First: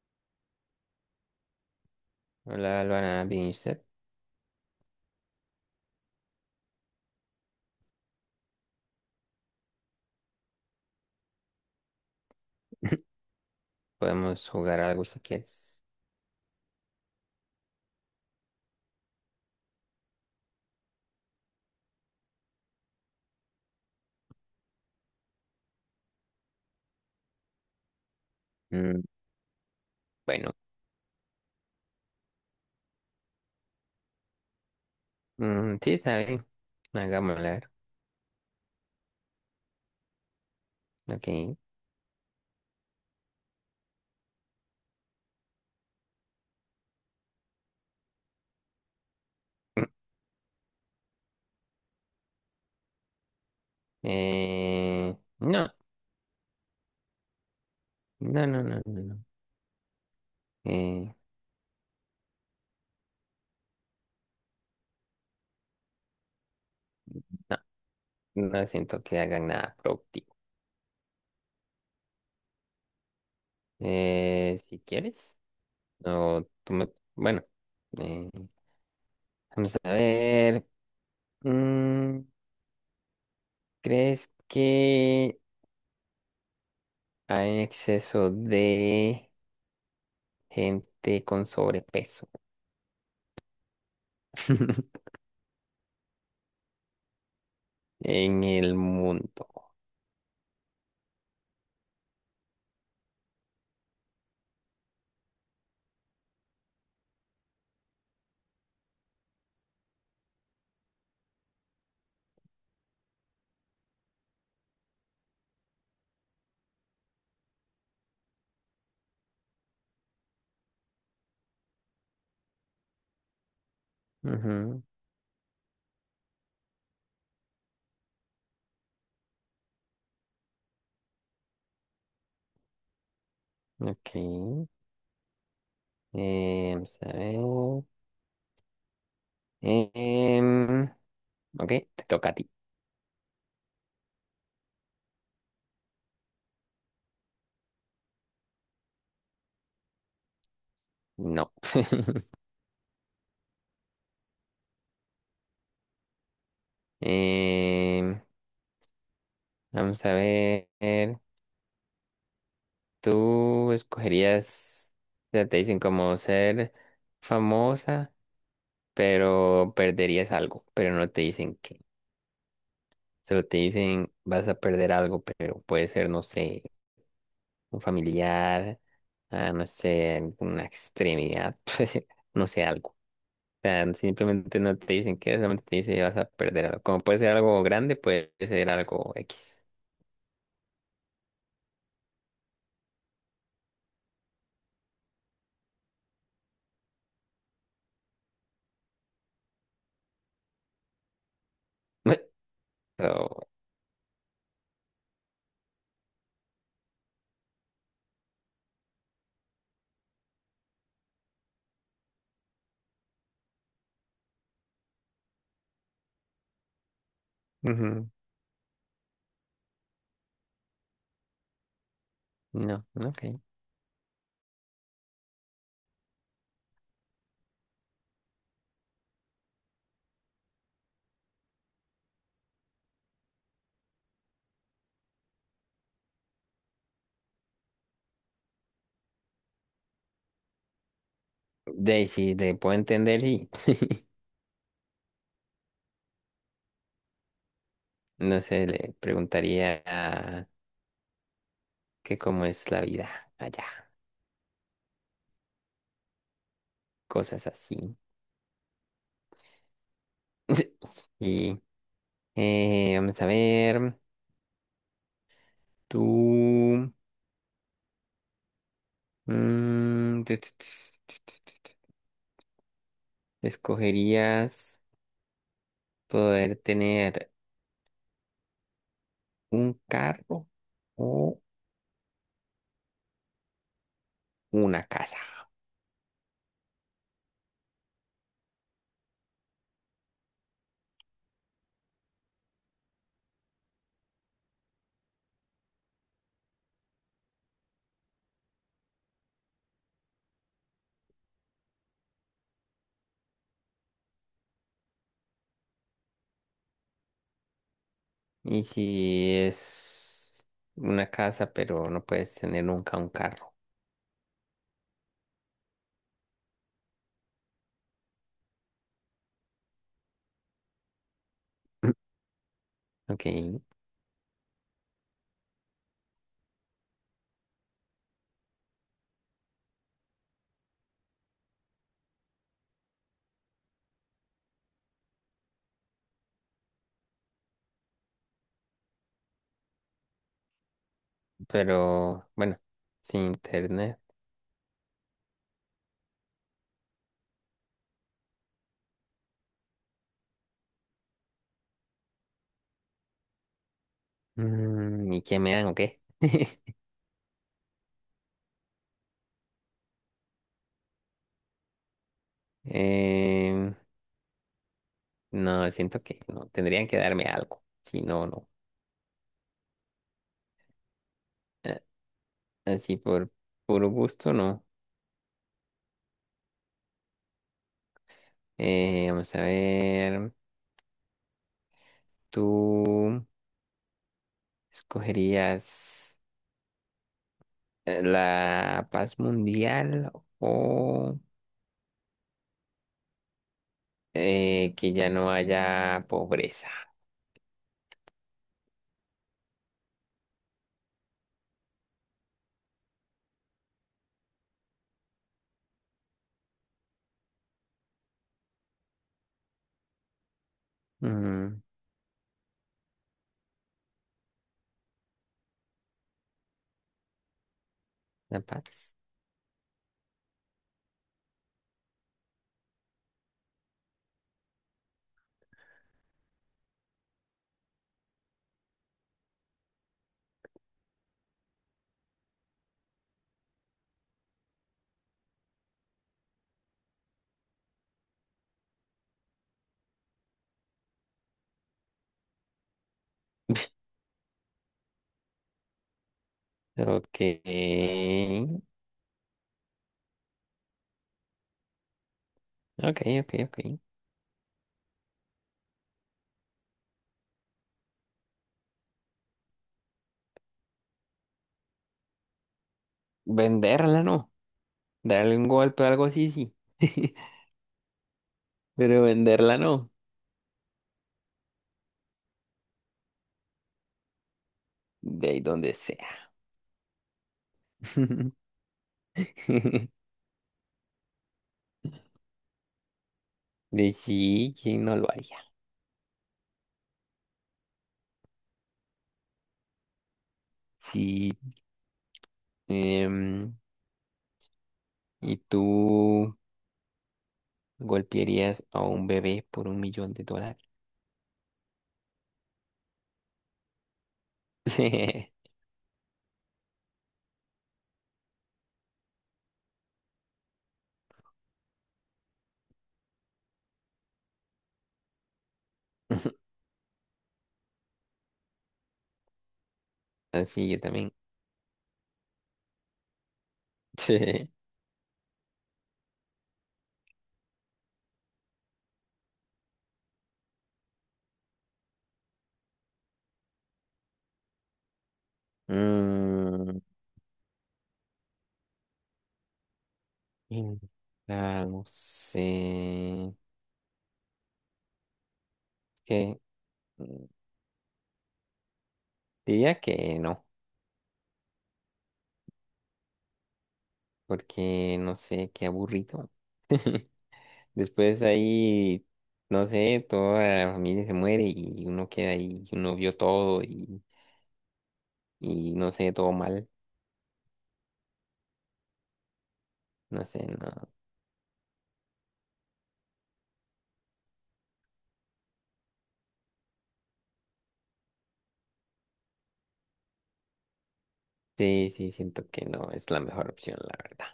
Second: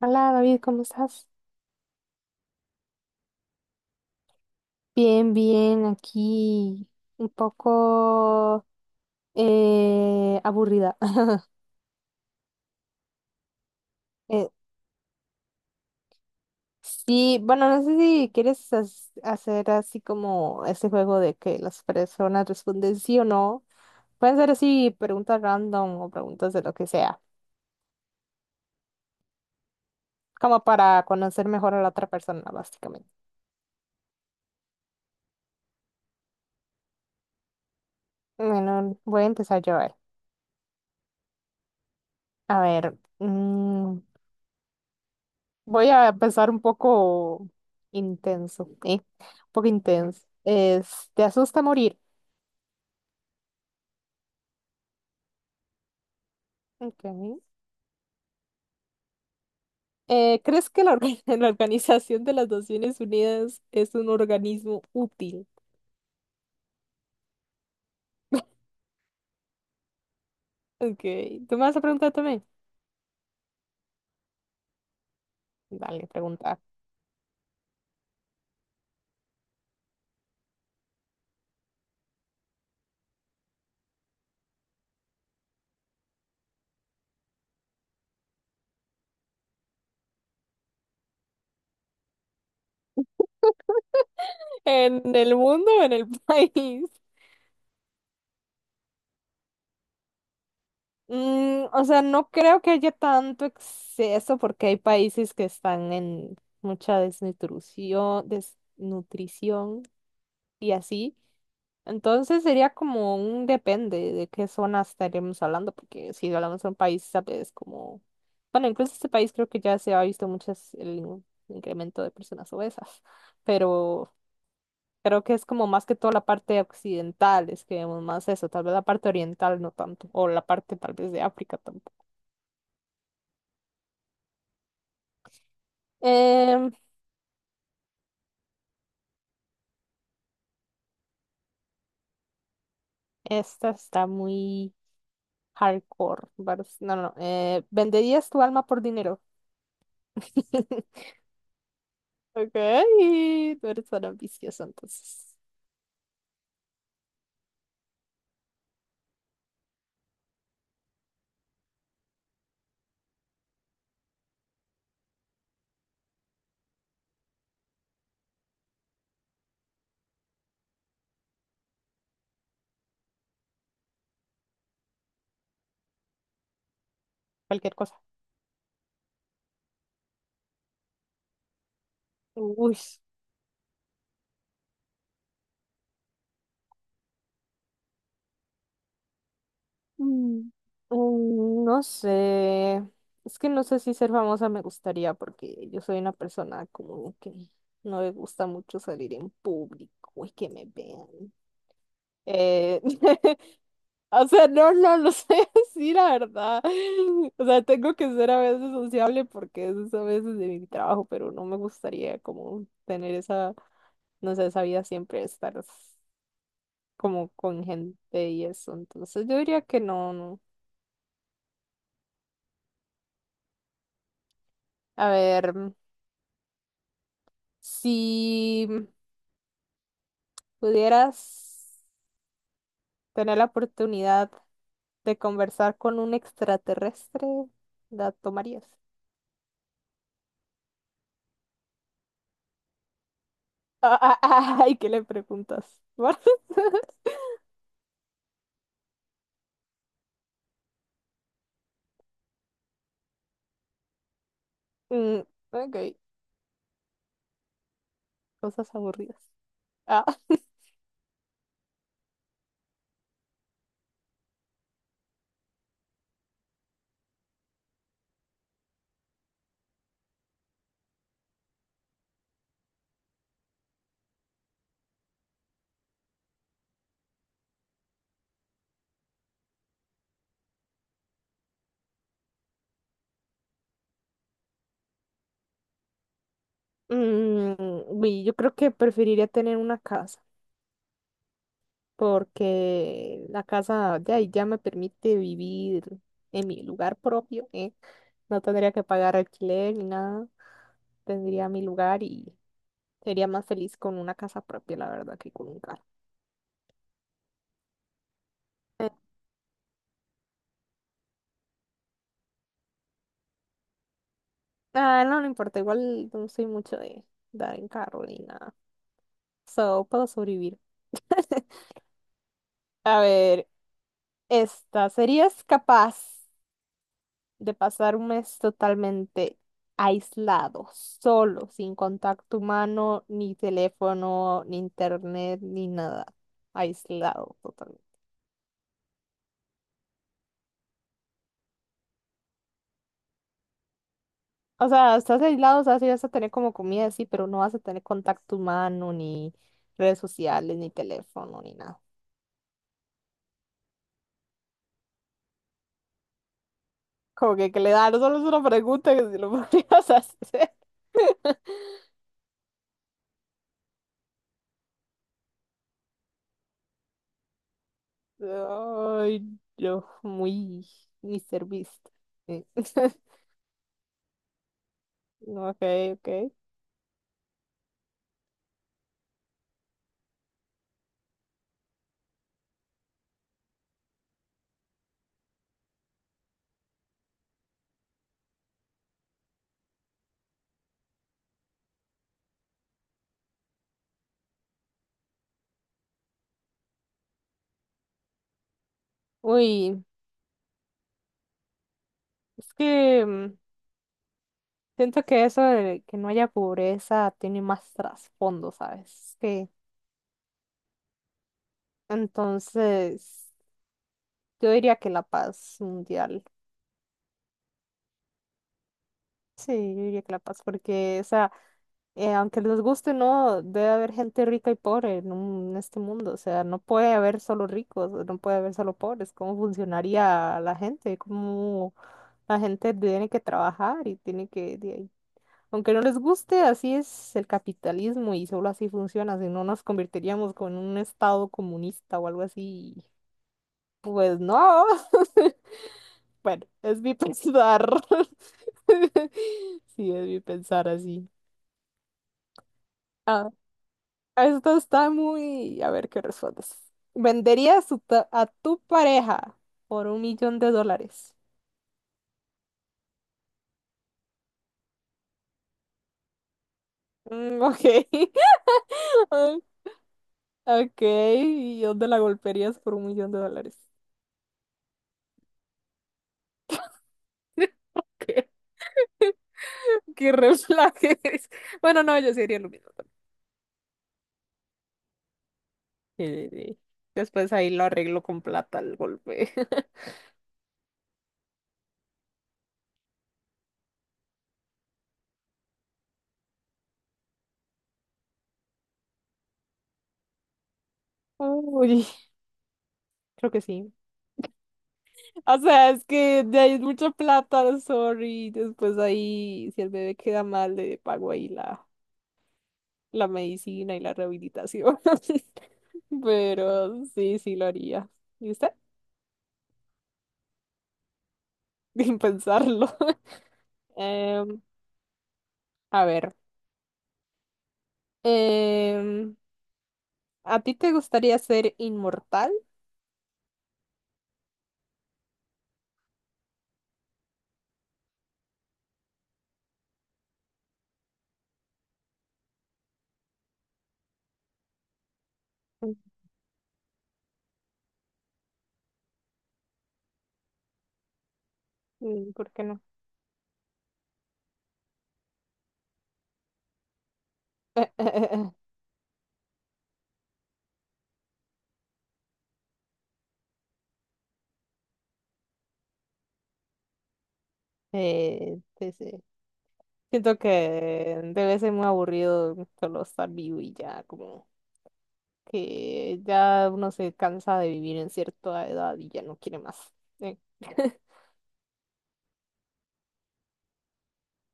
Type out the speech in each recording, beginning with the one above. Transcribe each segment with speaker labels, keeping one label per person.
Speaker 1: Hola David, ¿cómo estás?
Speaker 2: Hola, Alvana, bien, ¿y usted?
Speaker 1: Bien, bien, aquí un poco aburrida. Eh,
Speaker 2: Podemos jugar algo si quieres.
Speaker 1: sí, bueno, no sé si quieres hacer así como ese juego de que las personas responden sí o no. Pueden ser así preguntas random o preguntas de lo que sea,
Speaker 2: Mm, bueno,
Speaker 1: como para conocer mejor a la otra persona, básicamente.
Speaker 2: sí, está bien. Hagámoslo, a ver.
Speaker 1: Bueno, voy a empezar yo a ver.
Speaker 2: Ok.
Speaker 1: A ver, voy a empezar un poco intenso, ¿eh? Un poco intenso. Es, ¿te asusta morir?
Speaker 2: No,
Speaker 1: Ok.
Speaker 2: no, no, no, no, no.
Speaker 1: ¿Crees que la,
Speaker 2: Eh,
Speaker 1: la Organización de las Naciones Unidas es un organismo útil?
Speaker 2: no, no siento que hagan nada productivo.
Speaker 1: Ok. ¿Tú me vas a preguntar también?
Speaker 2: Si quieres,
Speaker 1: Dale,
Speaker 2: no,
Speaker 1: pregunta.
Speaker 2: bueno, eh, vamos a ver. Mm, ¿Crees que hay exceso de gente con sobrepeso?
Speaker 1: ¿En el mundo o en el país?
Speaker 2: En el mundo.
Speaker 1: Mm, o sea, no creo que haya tanto exceso porque hay países que están en mucha desnutrición. Y así. Entonces sería como un depende de qué zona estaríamos hablando, porque si hablamos de un país, tal vez como, bueno, incluso este país creo que ya se ha visto muchas el incremento de personas obesas, pero
Speaker 2: Ujú.
Speaker 1: creo que es como más que todo la parte occidental, es que vemos más eso, tal vez la parte oriental no tanto, o la parte tal vez de África tampoco.
Speaker 2: Ok.
Speaker 1: Em,
Speaker 2: Vamos a ver. Em, ok, te toca a ti.
Speaker 1: esta está muy hardcore, no, no, no, ¿venderías tu alma por dinero?
Speaker 2: No.
Speaker 1: Ok, tú eres tan ambicioso entonces.
Speaker 2: Em, vamos a ver. ¿Tú escogerías, ya te dicen como ser famosa, pero perderías algo, pero no te dicen qué? Solo te dicen vas a perder algo, pero puede ser, no sé,
Speaker 1: Cualquier
Speaker 2: un
Speaker 1: cosa.
Speaker 2: familiar, a, no sé, una extremidad, pues, no sé,
Speaker 1: Uy.
Speaker 2: algo. O sea, simplemente no te dicen qué, solamente te dicen que vas a perder algo. Como puede ser algo grande, puede ser algo X.
Speaker 1: mm, No sé. Es que no sé si ser famosa me gustaría porque yo soy una persona como que no le gusta mucho salir en público y que me vean. Eh,
Speaker 2: So,
Speaker 1: o sea, no, no lo sé decir la verdad. O sea, tengo que ser a veces sociable porque eso es a veces de mi trabajo, pero no me gustaría como tener esa, no sé, esa vida siempre de estar. Como con
Speaker 2: ujú,
Speaker 1: gente y eso. Entonces yo diría que no, no.
Speaker 2: no, no, ok.
Speaker 1: A ver, si pudieras tener la oportunidad de conversar con un extraterrestre, ¿la tomarías?
Speaker 2: De ahí sí, te puedo entender, sí.
Speaker 1: Ah, ah, ah, ay, ¿qué le preguntas?
Speaker 2: No sé, le preguntaría que cómo es la vida allá,
Speaker 1: Mm, ok,
Speaker 2: cosas así.
Speaker 1: cosas aburridas. Ah.
Speaker 2: Y vamos a ver, tú... mm, ¿Escogerías poder tener un carro o una casa?
Speaker 1: Mm, uy, yo creo que preferiría tener una casa. Porque la casa ya, ya me permite vivir en mi lugar propio, ¿eh? No tendría que pagar alquiler ni nada, tendría mi lugar y sería más feliz con una casa propia, la verdad, que con un carro.
Speaker 2: Y
Speaker 1: Eh,
Speaker 2: si es una casa, pero no puedes tener nunca un carro.
Speaker 1: ah, no, no importa, igual no soy mucho de dar en carro ni nada, so puedo sobrevivir. A
Speaker 2: Ok,
Speaker 1: ver, esta, ¿serías capaz de pasar un mes totalmente aislado, solo, sin contacto humano, ni teléfono, ni internet, ni nada? Aislado totalmente.
Speaker 2: pero bueno, sin internet.
Speaker 1: O sea, estás aislado, o sea, sí vas a tener como comida, sí, pero no vas a tener contacto humano, ni redes sociales, ni teléfono, ni nada.
Speaker 2: ¿Y qué me dan o qué?
Speaker 1: Como que le da, no solo es una pregunta que si lo podrías hacer.
Speaker 2: Em, no, siento que no. Tendrían que darme algo. Si no, no.
Speaker 1: Ay, yo, muy Mr.
Speaker 2: Eh,
Speaker 1: Beast. Sí.
Speaker 2: así por puro gusto, no.
Speaker 1: Ok, ok.
Speaker 2: Vamos a ver. ¿Tú escogerías la paz mundial o que ya no haya pobreza?
Speaker 1: Uy. Es que mm, siento que eso de que no haya pobreza tiene más trasfondo, ¿sabes? Que
Speaker 2: Mm,
Speaker 1: entonces yo diría que la paz mundial.
Speaker 2: la paz.
Speaker 1: Sí, yo diría que la paz, porque, o sea, aunque les guste, o no, debe haber gente rica y pobre en, en este mundo. O sea, no puede haber solo ricos, no puede haber solo pobres. ¿Cómo funcionaría la gente? ¿Cómo la gente tiene que trabajar y tiene que, de ahí, aunque no les guste, así es el capitalismo y solo así funciona? Si no nos convertiríamos como en un estado comunista o algo así. Pues no. Bueno, es mi
Speaker 2: Ok.
Speaker 1: pensar. Sí, es mi pensar así.
Speaker 2: Ok,
Speaker 1: Ah,
Speaker 2: ok, ok.
Speaker 1: esto está muy... a ver qué respondes. ¿Venderías tu a tu pareja por 1 millón de dólares?
Speaker 2: Venderla no. Darle un golpe o algo así, sí.
Speaker 1: Mm, ok.
Speaker 2: Pero
Speaker 1: Ah,
Speaker 2: venderla no.
Speaker 1: ok. ¿Y dónde la golpearías por 1 millón de dólares?
Speaker 2: De ahí donde sea.
Speaker 1: Qué red flag. Bueno, no, yo sería lo mismo.
Speaker 2: De sí, ¿quién no lo haría?
Speaker 1: Sí, sí, sí. Después ahí lo arreglo con plata al golpe.
Speaker 2: Sí. em, ¿y tú golpearías a un bebé por $1.000.000?
Speaker 1: Uy, creo que sí. O sea, es que de ahí es mucha plata, sorry. Después ahí, si el bebé queda mal, le pago ahí la, la medicina y la rehabilitación. Pero sí, sí lo haría. ¿Y usted?
Speaker 2: Ah, sí, yo también.
Speaker 1: Sin pensarlo. Em, a ver. em, ¿A ti te gustaría ser inmortal?
Speaker 2: Mm, y no sé. Es Que, mm, diría que no,
Speaker 1: Mm, ¿por qué no?
Speaker 2: porque no sé, qué aburrido. Después ahí, no sé, toda la familia se muere y uno queda ahí, y uno vio todo y no sé, todo mal.
Speaker 1: Sí, sí. Siento
Speaker 2: No sé, no.
Speaker 1: que debe ser muy aburrido solo estar vivo y ya, como que ya uno se cansa de vivir en cierta edad y ya no quiere más. Eh,
Speaker 2: Sí, sí, siento que no es la mejor opción, la verdad.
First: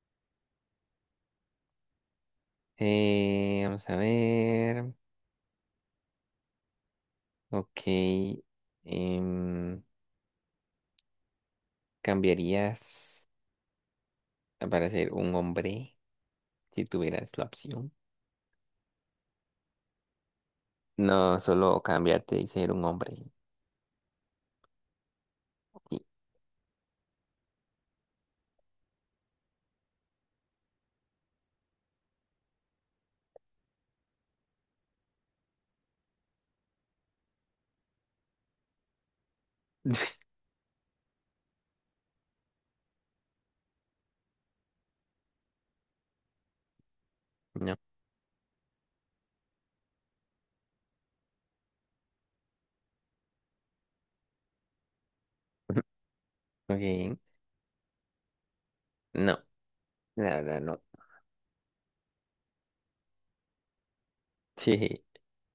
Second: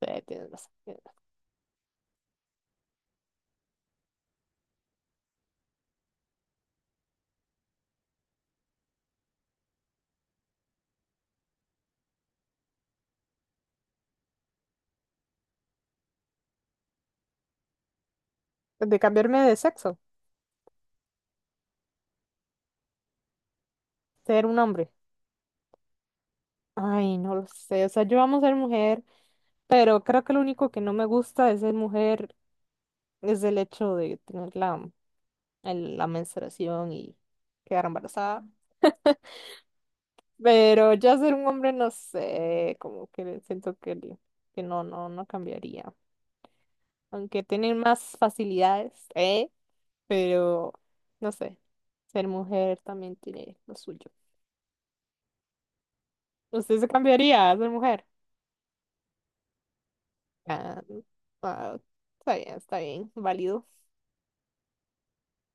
Speaker 1: sí, tienes razón, tienes
Speaker 2: Vamos a ver. Ok. em, ¿Cambiarías para ser un hombre si tuvieras la opción?
Speaker 1: razón. De cambiarme de sexo,
Speaker 2: No, solo cambiarte y ser un hombre.
Speaker 1: ser un hombre.
Speaker 2: Sí.
Speaker 1: Ay, no lo sé, o sea, yo amo ser mujer, pero creo que lo único que no me gusta de ser mujer es el hecho de tener la, la menstruación y quedar embarazada. Pero ya ser un hombre, no sé, como que siento que, que no, no, no cambiaría. Aunque tener
Speaker 2: No.
Speaker 1: más facilidades, ¿eh? Pero, no sé, ser mujer también tiene lo suyo. ¿Usted se
Speaker 2: Ok.
Speaker 1: cambiaría a ser mujer?
Speaker 2: No. Nada,
Speaker 1: Ah,
Speaker 2: no.
Speaker 1: ah, está bien, válido.
Speaker 2: Sí.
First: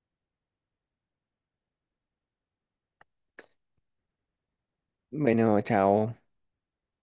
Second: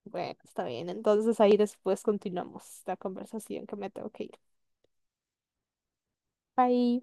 Speaker 1: Bueno, está bien. Entonces ahí después continuamos la conversación que me tengo que ir.
Speaker 2: Bueno, chao.
Speaker 1: Bye.